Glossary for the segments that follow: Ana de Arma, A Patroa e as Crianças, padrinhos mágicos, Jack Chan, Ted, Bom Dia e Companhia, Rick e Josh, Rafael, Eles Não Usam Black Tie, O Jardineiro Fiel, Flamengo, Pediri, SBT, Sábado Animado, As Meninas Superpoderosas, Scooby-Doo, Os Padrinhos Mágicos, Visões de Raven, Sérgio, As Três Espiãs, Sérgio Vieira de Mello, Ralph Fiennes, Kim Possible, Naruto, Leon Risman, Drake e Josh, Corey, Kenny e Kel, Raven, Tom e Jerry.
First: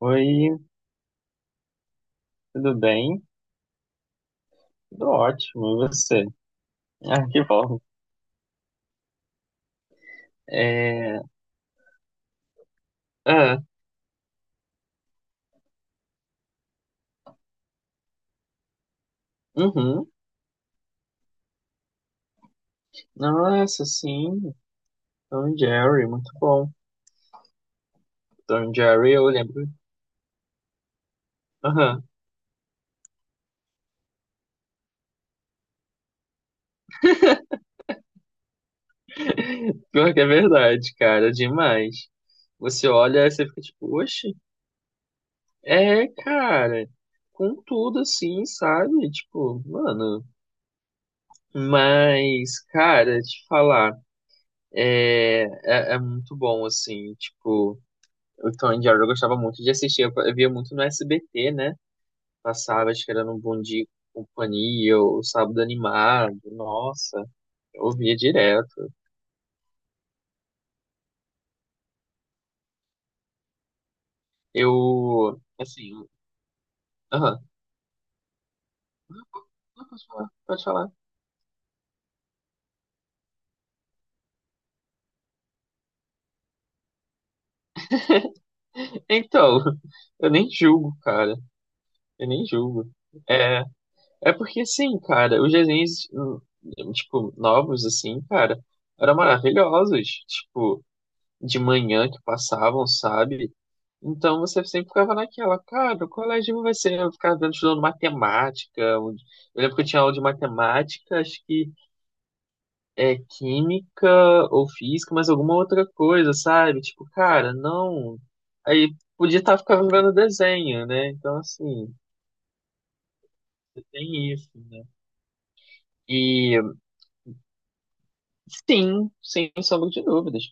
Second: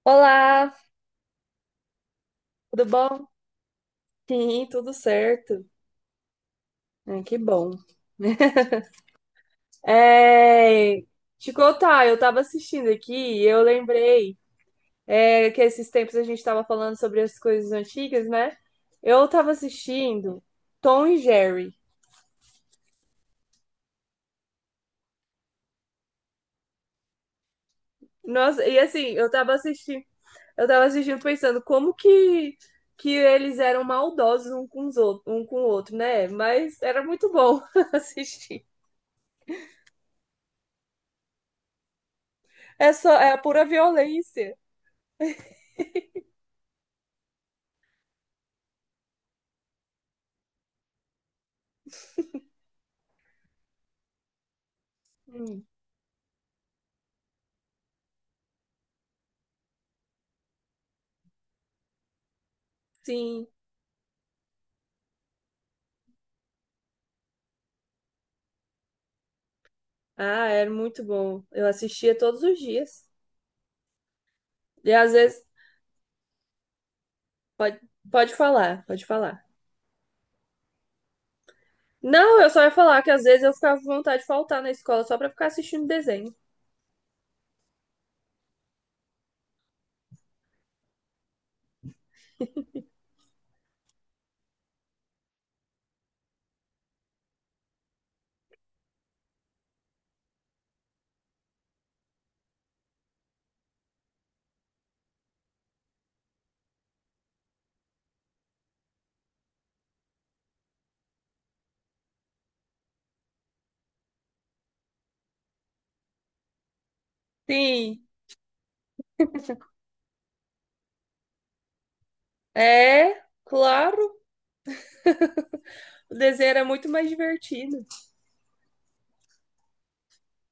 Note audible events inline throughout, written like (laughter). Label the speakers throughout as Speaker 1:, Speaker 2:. Speaker 1: Oi,
Speaker 2: Olá,
Speaker 1: tudo
Speaker 2: tudo
Speaker 1: bem?
Speaker 2: bom? Sim, tudo
Speaker 1: Tudo
Speaker 2: certo.
Speaker 1: ótimo, e você? (laughs)
Speaker 2: Ai,
Speaker 1: Ah,
Speaker 2: que
Speaker 1: que
Speaker 2: bom.
Speaker 1: bom.
Speaker 2: (laughs) É,
Speaker 1: É,
Speaker 2: te contar, eu tava assistindo aqui e eu
Speaker 1: é,
Speaker 2: lembrei, que esses tempos a gente tava falando sobre as coisas antigas, né? Eu tava
Speaker 1: uhum.
Speaker 2: assistindo Tom e Jerry.
Speaker 1: Nossa, sim, Tom e Jerry, muito bom.
Speaker 2: Nossa,
Speaker 1: Tom e
Speaker 2: e assim,
Speaker 1: Jerry, eu lembro.
Speaker 2: eu tava assistindo pensando como
Speaker 1: Aham.
Speaker 2: que que eles eram maldosos um com os outros, um com o outro, né? Mas era muito bom (laughs) assistir.
Speaker 1: (laughs) Pior que é verdade, cara, demais. Você
Speaker 2: É só,
Speaker 1: olha
Speaker 2: é
Speaker 1: e
Speaker 2: a
Speaker 1: você fica
Speaker 2: pura
Speaker 1: tipo, oxe,
Speaker 2: violência.
Speaker 1: é, cara, com tudo assim, sabe? Tipo, mano. Mas, cara, te falar,
Speaker 2: Hum.
Speaker 1: é muito bom, assim, tipo. O Tom e Jerry eu gostava muito de assistir, eu via muito no SBT, né? Passava, acho que era no
Speaker 2: Sim.
Speaker 1: Bom Dia e Companhia, o Sábado Animado, nossa, eu via direto.
Speaker 2: Ah, era muito bom. Eu assistia todos os dias. E às
Speaker 1: Eu,
Speaker 2: vezes.
Speaker 1: assim, aham.
Speaker 2: Pode, pode falar.
Speaker 1: Não, pode falar, pode falar.
Speaker 2: Não, eu só ia falar que às vezes eu ficava com vontade de faltar na escola só pra ficar assistindo desenho.
Speaker 1: Então, (laughs) eu nem julgo, cara, eu nem julgo. É, é porque, assim, cara, os desenhos, tipo, novos, assim, cara, eram maravilhosos, tipo, de manhã que passavam, sabe? Então você sempre ficava naquela, cara, o colégio vai ser, eu ficava vendo estudando matemática. Eu lembro que eu tinha aula de matemática, acho que é química ou física, mas alguma outra coisa, sabe? Tipo, cara,
Speaker 2: Sim,
Speaker 1: não. Aí podia estar ficando vendo desenho, né? Então, assim,
Speaker 2: é, claro.
Speaker 1: tem isso, né?
Speaker 2: O desenho
Speaker 1: E
Speaker 2: era muito mais divertido.
Speaker 1: sim, sem sombra de dúvidas.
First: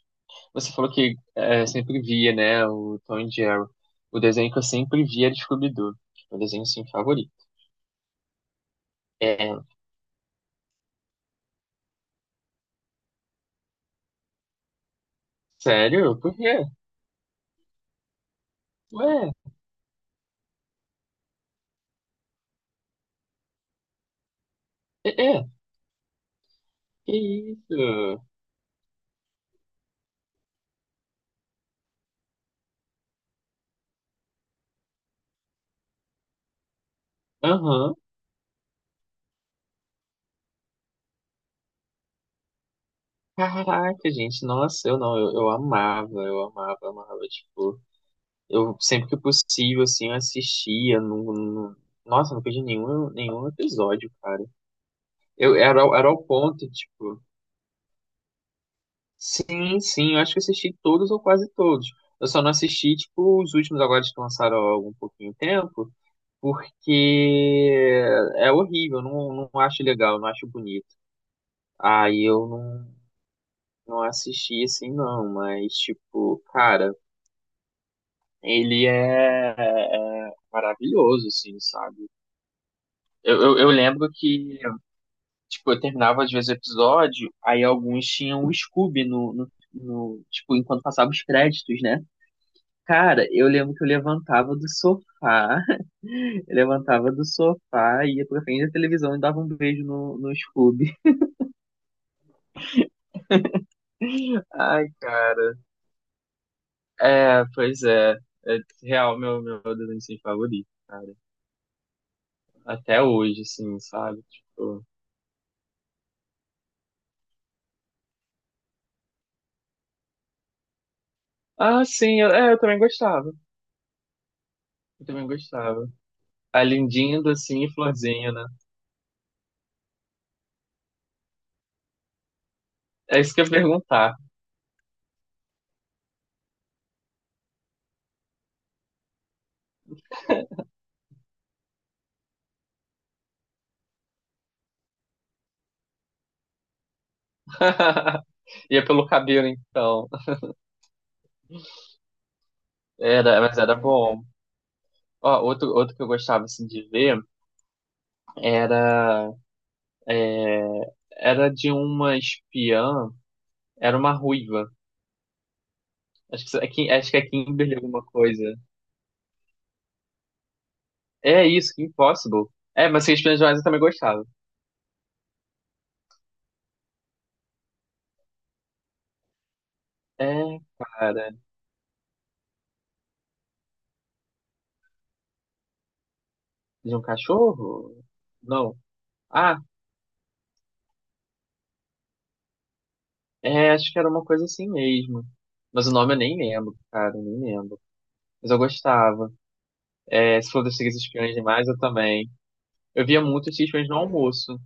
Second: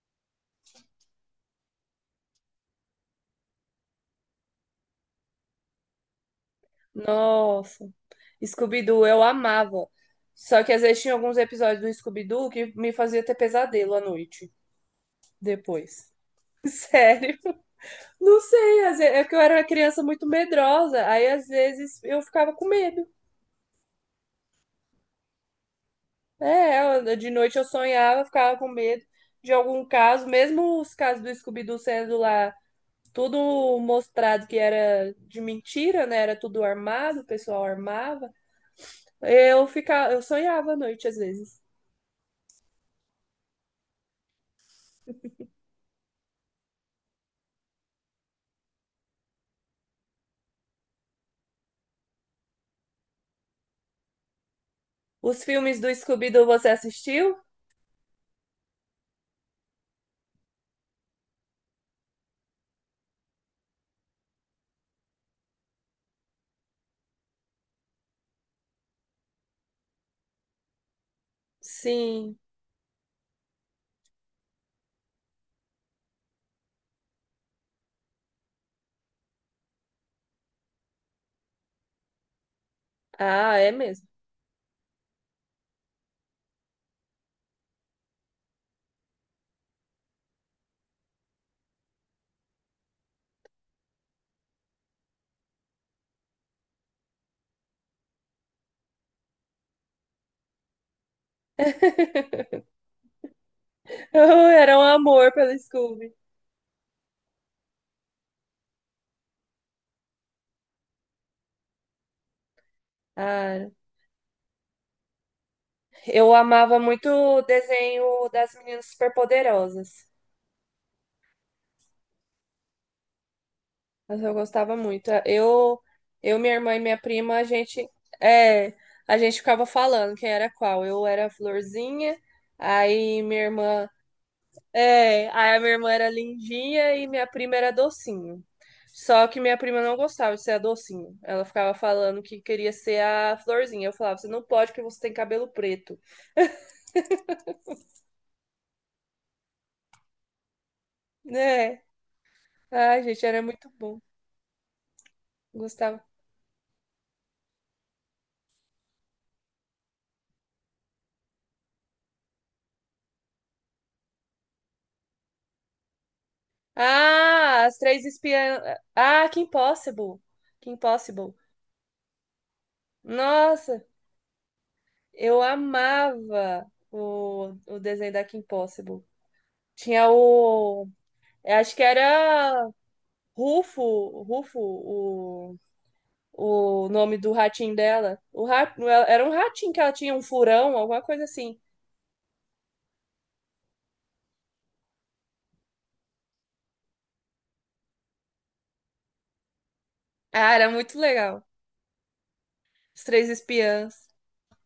Speaker 1: Você falou que é, sempre via, né, o Tom e Jerry. O desenho que eu sempre via era de Scooby-Doo. Meu desenho, assim, favorito.
Speaker 2: Nossa. Scooby-Doo, eu
Speaker 1: É,
Speaker 2: amava. Só que às vezes tinha alguns episódios do Scooby-Doo que me fazia ter pesadelo à noite depois.
Speaker 1: sério? Por quê?
Speaker 2: (laughs) Sério. Não sei, às vezes, é
Speaker 1: Ué,
Speaker 2: porque eu era uma criança muito medrosa, aí às vezes eu ficava com medo.
Speaker 1: é, é,
Speaker 2: É,
Speaker 1: que
Speaker 2: de noite eu
Speaker 1: isso?
Speaker 2: sonhava, ficava com medo de algum caso, mesmo os casos do Scooby-Doo sendo lá tudo mostrado que era de mentira, né? Era tudo armado, o pessoal
Speaker 1: Aham.
Speaker 2: armava. Eu sonhava à noite às vezes.
Speaker 1: Caraca, gente, nossa, eu não, eu amava, eu amava, amava, tipo, eu sempre que possível, assim, eu assistia, nossa, não perdi nenhum, nenhum episódio, cara.
Speaker 2: Os filmes do
Speaker 1: Era ao
Speaker 2: Scooby-Doo você
Speaker 1: ponto, tipo,
Speaker 2: assistiu?
Speaker 1: sim, sim, eu acho que eu assisti todos ou quase todos. Eu só não assisti, tipo, os últimos agora que lançaram há algum pouquinho de tempo, porque é horrível, eu não acho legal, não acho bonito. Aí
Speaker 2: Sim.
Speaker 1: eu não, não assisti assim, não, mas, tipo, cara, ele é maravilhoso, assim, sabe? Eu,
Speaker 2: Ah,
Speaker 1: eu, eu
Speaker 2: é mesmo.
Speaker 1: lembro que, tipo, eu terminava às vezes o episódio, aí alguns tinham o Scooby no, no, no, tipo, enquanto passava os créditos, né? Cara, eu lembro que eu levantava do sofá, (laughs) eu levantava do sofá, ia pra frente da televisão e dava um beijo no Scooby.
Speaker 2: (laughs)
Speaker 1: (laughs)
Speaker 2: Era um
Speaker 1: Ai,
Speaker 2: amor
Speaker 1: cara.
Speaker 2: pelo Scooby.
Speaker 1: É, pois é. É real meu, meu adolescente favorito, cara. Até hoje,
Speaker 2: Ah,
Speaker 1: assim, sabe? Tipo.
Speaker 2: eu amava muito o desenho das meninas superpoderosas.
Speaker 1: Ah, sim, é, eu também gostava.
Speaker 2: Mas eu gostava
Speaker 1: Eu
Speaker 2: muito.
Speaker 1: também gostava.
Speaker 2: Minha
Speaker 1: A
Speaker 2: irmã e minha
Speaker 1: lindinha,
Speaker 2: prima,
Speaker 1: docinha e florzinha, né?
Speaker 2: é, a gente ficava falando quem era qual. Eu era a florzinha,
Speaker 1: É
Speaker 2: aí
Speaker 1: isso que
Speaker 2: minha
Speaker 1: eu ia
Speaker 2: irmã,
Speaker 1: perguntar.
Speaker 2: aí a minha irmã era lindinha e minha prima era docinho. Só que minha prima não gostava de ser a docinho. Ela ficava falando que queria ser a florzinha. Eu falava, você não pode porque você tem cabelo preto,
Speaker 1: (laughs) Ia pelo cabelo, então.
Speaker 2: né? Ai, gente,
Speaker 1: Era,
Speaker 2: era
Speaker 1: mas
Speaker 2: muito
Speaker 1: era
Speaker 2: bom.
Speaker 1: bom. Ó, outro, outro
Speaker 2: Gostava.
Speaker 1: que eu gostava, assim, de ver era era de uma espiã, era uma ruiva. Acho que, acho que é
Speaker 2: Ah,
Speaker 1: Kimberly
Speaker 2: as três
Speaker 1: alguma coisa.
Speaker 2: espiãs. Ah, que Impossible. Que Impossible.
Speaker 1: É isso, Kim Possible. É, mas Seis Espiãs Demais eu também
Speaker 2: Nossa,
Speaker 1: gostava.
Speaker 2: eu amava o desenho da Kim Possible. Tinha
Speaker 1: É,
Speaker 2: o.
Speaker 1: cara,
Speaker 2: eu Acho que era Rufo, Rufo, o, o
Speaker 1: de um
Speaker 2: nome do ratinho
Speaker 1: cachorro?
Speaker 2: dela.
Speaker 1: Não.
Speaker 2: Era um
Speaker 1: Ah,
Speaker 2: ratinho que ela tinha, um furão, alguma coisa assim.
Speaker 1: é, acho que era uma coisa assim mesmo. Mas o nome eu nem lembro, cara, eu nem lembro. Mas eu gostava. É, se
Speaker 2: Ah,
Speaker 1: for
Speaker 2: era
Speaker 1: dos Seis
Speaker 2: muito
Speaker 1: Espiãs
Speaker 2: legal.
Speaker 1: Demais, eu também.
Speaker 2: Os
Speaker 1: Eu via
Speaker 2: Três
Speaker 1: muito Seis Espiãs no
Speaker 2: Espiãs.
Speaker 1: almoço.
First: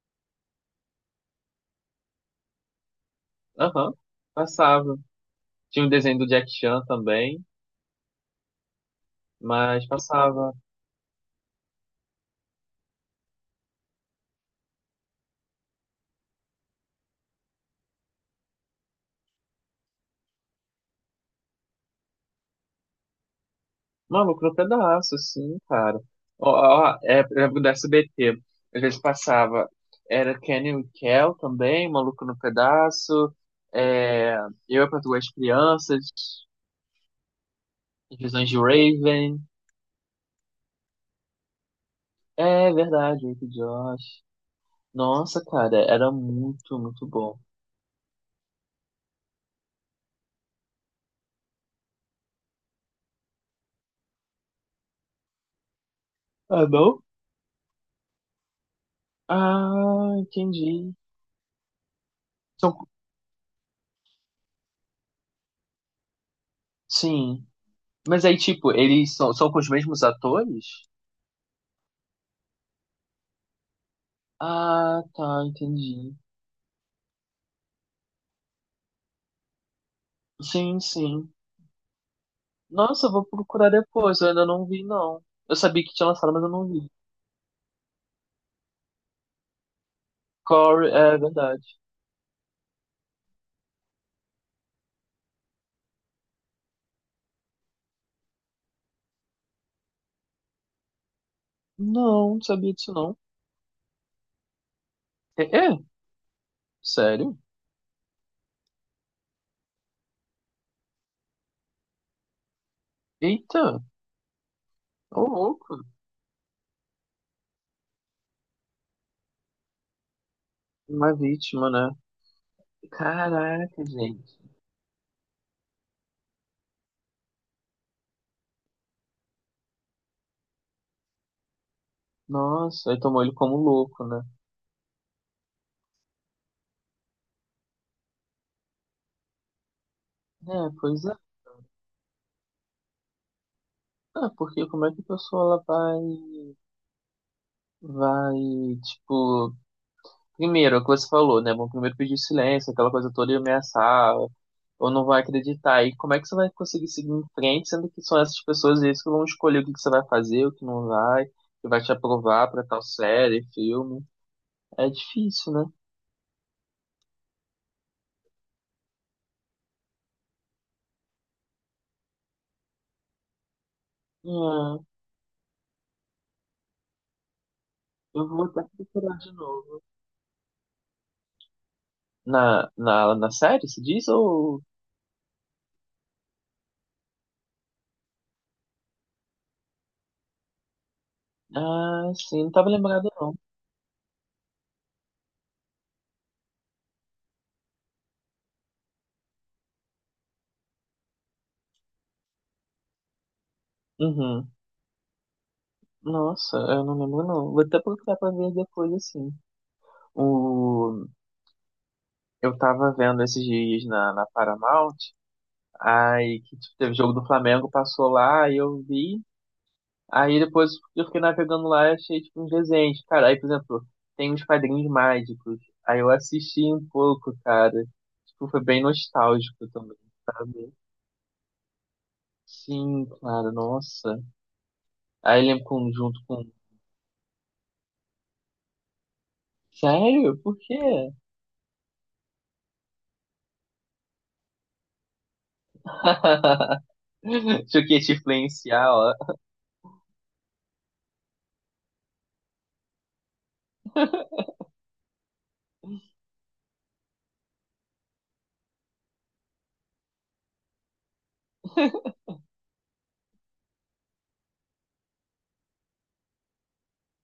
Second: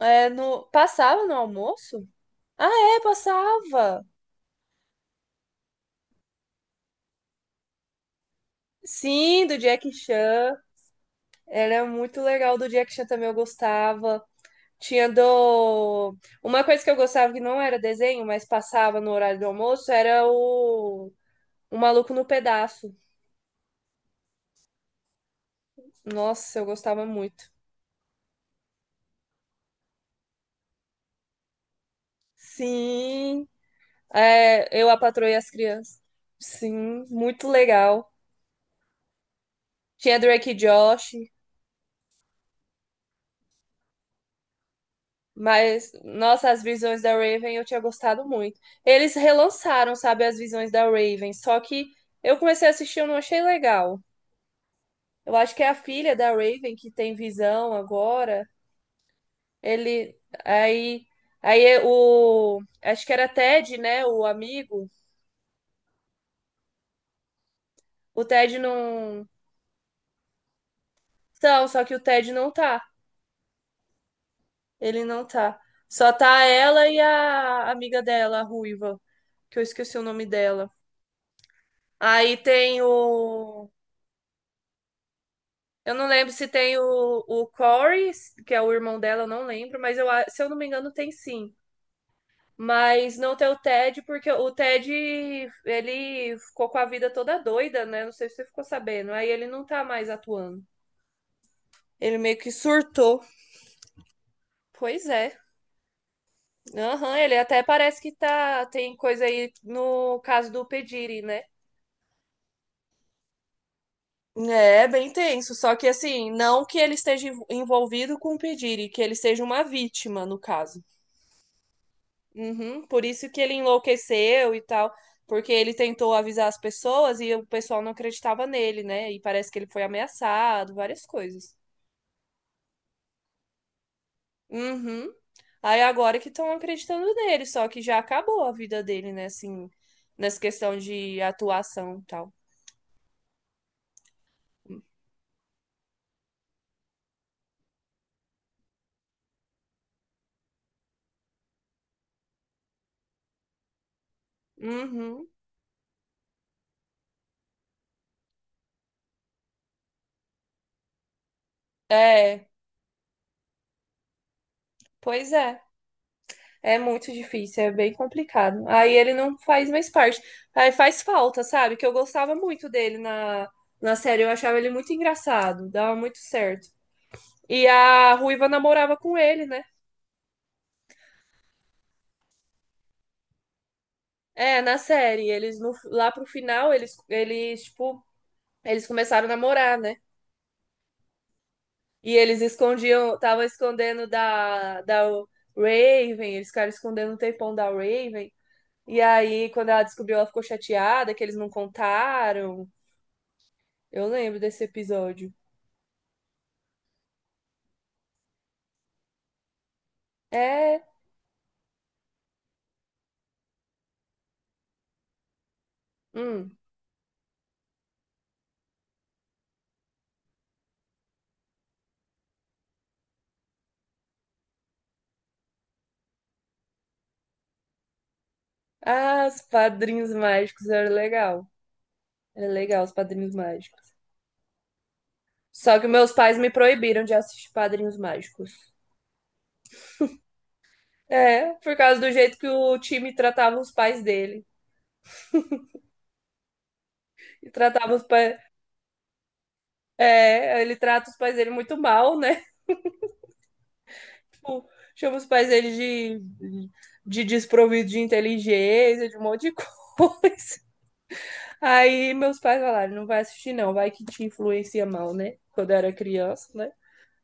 Speaker 2: Passava no almoço? Ah, é,
Speaker 1: Aham,
Speaker 2: passava.
Speaker 1: passava. Tinha um desenho do Jack Chan também,
Speaker 2: Sim, do
Speaker 1: mas
Speaker 2: Jack
Speaker 1: passava.
Speaker 2: Chan. Era muito legal do Jack Chan também, eu gostava. Tinha do. Uma coisa que eu gostava que não era desenho, mas passava no horário do almoço, era o Maluco no Pedaço.
Speaker 1: Não, lucrou pedaço, sim, cara. Ó,
Speaker 2: Nossa, eu
Speaker 1: ó,
Speaker 2: gostava
Speaker 1: é, eu
Speaker 2: muito.
Speaker 1: lembro do SBT. Às vezes passava. Era Kenny e Kel também, Maluco no Pedaço.
Speaker 2: Sim,
Speaker 1: É, eu é
Speaker 2: eu a
Speaker 1: para duas
Speaker 2: Patroa e as Crianças.
Speaker 1: crianças.
Speaker 2: Sim, muito legal.
Speaker 1: Visões de Raven.
Speaker 2: Tinha Drake e Josh,
Speaker 1: É verdade, Rick e Josh. Nossa, cara,
Speaker 2: mas,
Speaker 1: era
Speaker 2: nossa, as
Speaker 1: muito,
Speaker 2: visões
Speaker 1: muito
Speaker 2: da
Speaker 1: bom.
Speaker 2: Raven eu tinha gostado muito. Eles relançaram, sabe, as visões da Raven, só que eu comecei a assistir e eu não achei legal. Eu acho que é a filha da
Speaker 1: Ah,
Speaker 2: Raven que
Speaker 1: não?
Speaker 2: tem visão agora.
Speaker 1: Ah,
Speaker 2: Ele
Speaker 1: entendi.
Speaker 2: aí aí é o,
Speaker 1: São,
Speaker 2: acho que era Ted, né, o amigo.
Speaker 1: sim.
Speaker 2: O
Speaker 1: Mas aí,
Speaker 2: Ted
Speaker 1: tipo, eles
Speaker 2: não
Speaker 1: são, são com os mesmos atores?
Speaker 2: Então, só que o Ted não tá.
Speaker 1: Ah,
Speaker 2: Ele não
Speaker 1: tá,
Speaker 2: tá. Só
Speaker 1: entendi.
Speaker 2: tá ela e a amiga dela, a ruiva, que eu esqueci o nome dela.
Speaker 1: Sim, sim.
Speaker 2: Aí tem
Speaker 1: Nossa, eu vou
Speaker 2: o
Speaker 1: procurar depois. Eu ainda não vi, não. Eu sabia
Speaker 2: eu
Speaker 1: que
Speaker 2: não
Speaker 1: tinha
Speaker 2: lembro
Speaker 1: lançado, mas
Speaker 2: se
Speaker 1: eu não
Speaker 2: tem
Speaker 1: vi.
Speaker 2: o Corey, que é o irmão dela, eu não lembro, mas se eu não me
Speaker 1: Corey,
Speaker 2: engano, tem
Speaker 1: é
Speaker 2: sim.
Speaker 1: verdade.
Speaker 2: Mas não ter o Ted, porque o Ted, ele ficou com a vida toda doida, né? Não sei se você ficou sabendo. Aí ele não tá mais atuando. Ele meio
Speaker 1: Não, não
Speaker 2: que
Speaker 1: sabia disso, não.
Speaker 2: surtou. Pois é.
Speaker 1: É? É?
Speaker 2: Aham, ele
Speaker 1: Sério?
Speaker 2: até parece que tá. Tem coisa aí no caso do Pediri, né?
Speaker 1: Eita,
Speaker 2: É bem
Speaker 1: ô
Speaker 2: tenso, só
Speaker 1: louco.
Speaker 2: que assim, não que ele esteja envolvido com o Pediri, que ele seja uma vítima, no caso.
Speaker 1: Uma vítima, né?
Speaker 2: Uhum, por isso que ele
Speaker 1: Caraca, gente.
Speaker 2: enlouqueceu e tal, porque ele tentou avisar as pessoas e o pessoal não acreditava nele, né? E parece que ele foi ameaçado, várias coisas.
Speaker 1: Nossa, aí tomou ele como louco, né?
Speaker 2: Uhum. Aí agora que estão acreditando nele, só que já acabou a vida dele, né? Assim, nessa
Speaker 1: É,
Speaker 2: questão
Speaker 1: pois é.
Speaker 2: de atuação e tal.
Speaker 1: Ah, porque como é que a pessoa ela vai, vai, tipo, primeiro, é o que você falou, né? Vão primeiro pedir silêncio, aquela coisa toda e ameaçar, ou não vai
Speaker 2: Uhum.
Speaker 1: acreditar. E como é que você vai conseguir seguir em frente, sendo que são essas pessoas eles que vão escolher o que que você vai fazer, o que não vai, que vai te
Speaker 2: É,
Speaker 1: aprovar pra tal série, filme. É
Speaker 2: pois
Speaker 1: difícil,
Speaker 2: é.
Speaker 1: né?
Speaker 2: É muito difícil, é bem complicado. Aí ele não faz mais parte. Aí faz falta, sabe? Que eu gostava muito dele na série. Eu achava ele muito
Speaker 1: É,
Speaker 2: engraçado, dava muito certo. E a
Speaker 1: eu vou
Speaker 2: Ruiva
Speaker 1: até
Speaker 2: namorava com
Speaker 1: procurar de
Speaker 2: ele, né?
Speaker 1: novo. Na série, se diz?
Speaker 2: É,
Speaker 1: Ou.
Speaker 2: na série. Eles no, lá pro final, eles começaram a namorar, né?
Speaker 1: Ah,
Speaker 2: E eles
Speaker 1: sim, não tava lembrado
Speaker 2: escondiam,
Speaker 1: não.
Speaker 2: estavam escondendo da Raven, eles ficaram escondendo o tempão da Raven. E aí, quando ela descobriu, ela ficou chateada que eles não contaram. Eu lembro
Speaker 1: Uhum.
Speaker 2: desse episódio.
Speaker 1: Nossa, eu não lembro não. Vou até procurar pra ver depois, assim.
Speaker 2: É.
Speaker 1: O. Eu tava vendo esses dias na Paramount, aí que
Speaker 2: Hum.
Speaker 1: tipo, teve jogo do Flamengo, passou lá, aí eu vi. Aí depois eu fiquei navegando lá e achei tipo, uns desenhos. Cara, aí, por exemplo, tem uns padrinhos mágicos. Aí eu assisti um pouco, cara. Tipo, foi bem
Speaker 2: Ah, os
Speaker 1: nostálgico também,
Speaker 2: padrinhos mágicos
Speaker 1: sabe?
Speaker 2: era legal. Era legal os
Speaker 1: Sim,
Speaker 2: padrinhos
Speaker 1: claro,
Speaker 2: mágicos.
Speaker 1: nossa. Aí eu lembro
Speaker 2: Só que
Speaker 1: com,
Speaker 2: meus
Speaker 1: junto
Speaker 2: pais
Speaker 1: com.
Speaker 2: me proibiram de assistir padrinhos mágicos.
Speaker 1: Sério? Por quê?
Speaker 2: É, por causa do jeito que o time tratava os pais dele.
Speaker 1: (laughs)
Speaker 2: E
Speaker 1: Achei
Speaker 2: tratava
Speaker 1: que ia
Speaker 2: os
Speaker 1: te
Speaker 2: pais.
Speaker 1: influenciar, ó.
Speaker 2: É, ele trata os pais dele muito mal, né? (laughs) Tipo, chama os pais dele de desprovido de inteligência, de um monte de (laughs) coisa. Aí meus pais falaram: não vai assistir, não, vai que te influencia mal, né? Quando eu era criança, né?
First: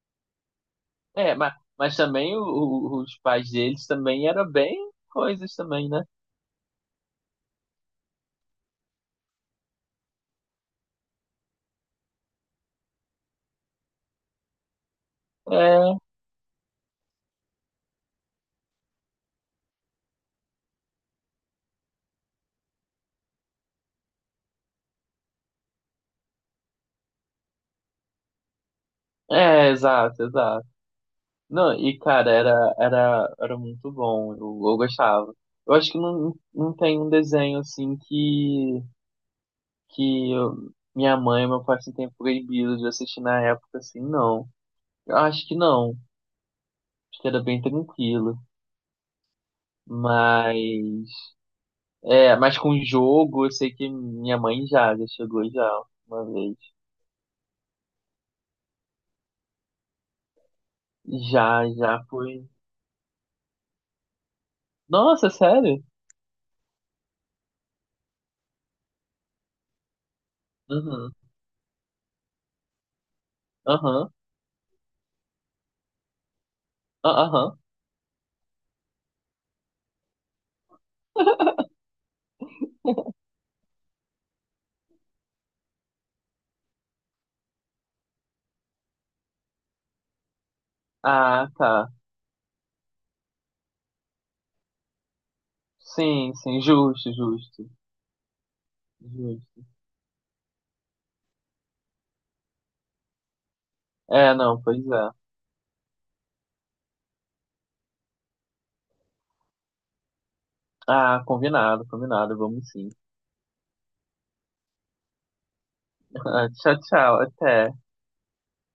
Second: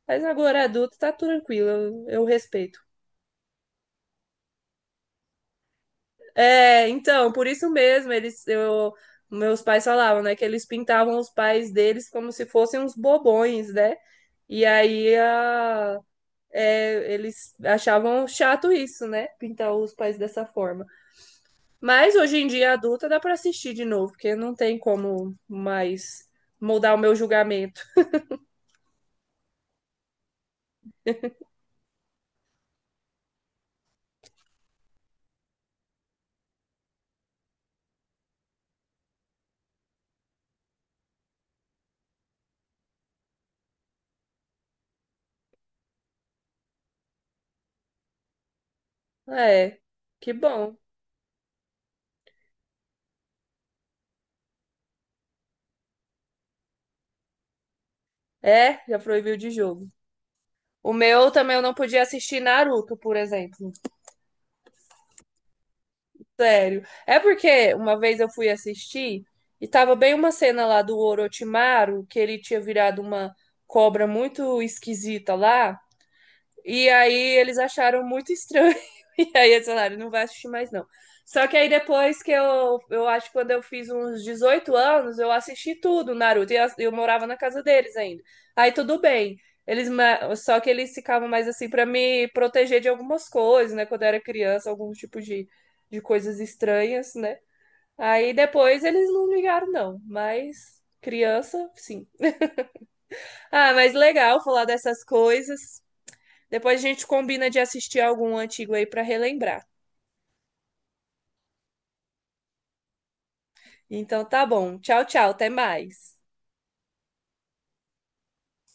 Speaker 2: Mas agora adulto tá
Speaker 1: É,
Speaker 2: tranquilo,
Speaker 1: mas
Speaker 2: eu
Speaker 1: também
Speaker 2: respeito.
Speaker 1: os pais deles também eram bem coisas também, né?
Speaker 2: É, então, por isso mesmo, meus pais falavam, né, que eles pintavam os pais deles como se fossem uns bobões, né? E aí eles achavam chato isso, né? Pintar os pais dessa forma. Mas hoje em dia, adulta, dá pra assistir de novo, porque não tem como mais mudar o meu julgamento.
Speaker 1: É, é, exato, exato. Não, e cara, era, era, era muito bom, eu gostava. Eu acho que não, não tem um desenho assim que, minha mãe e meu pai assim, tenham proibido de assistir na época, assim, não. Eu acho que não, acho que era bem tranquilo.
Speaker 2: É, que
Speaker 1: Mas,
Speaker 2: bom.
Speaker 1: é, mas com jogo, eu sei que minha mãe já, já chegou já uma vez.
Speaker 2: É, já proibiu de jogo. O meu também eu
Speaker 1: Já,
Speaker 2: não podia
Speaker 1: já
Speaker 2: assistir
Speaker 1: fui.
Speaker 2: Naruto, por exemplo.
Speaker 1: Nossa, sério?
Speaker 2: Sério. É porque uma vez eu fui assistir e tava bem uma cena lá do
Speaker 1: Uhum,
Speaker 2: Orochimaru, que ele tinha virado uma cobra
Speaker 1: aham,
Speaker 2: muito esquisita lá. E
Speaker 1: ah,
Speaker 2: aí eles
Speaker 1: aham.
Speaker 2: acharam muito estranho. (laughs) E aí eles falaram, não vai assistir mais, não. Só que aí
Speaker 1: (laughs)
Speaker 2: depois que eu acho que quando eu fiz uns 18 anos, eu assisti tudo, Naruto, e eu morava na casa deles ainda. Aí tudo bem. Só que eles ficavam mais
Speaker 1: Ah,
Speaker 2: assim pra
Speaker 1: tá.
Speaker 2: me proteger de algumas coisas, né? Quando eu era criança, algum tipo de
Speaker 1: Sim,
Speaker 2: coisas
Speaker 1: sim, justo,
Speaker 2: estranhas, né?
Speaker 1: justo,
Speaker 2: Aí depois eles não
Speaker 1: justo.
Speaker 2: ligaram, não. Mas criança, sim. Ah, mas
Speaker 1: É,
Speaker 2: legal
Speaker 1: não,
Speaker 2: falar
Speaker 1: pois
Speaker 2: dessas
Speaker 1: é.
Speaker 2: coisas. Depois a gente combina de assistir algum antigo aí para relembrar.
Speaker 1: Ah, combinado, combinado, vamos sim.
Speaker 2: Então tá bom. Tchau, tchau. Até mais.
Speaker 1: (laughs) Tchau, tchau, até.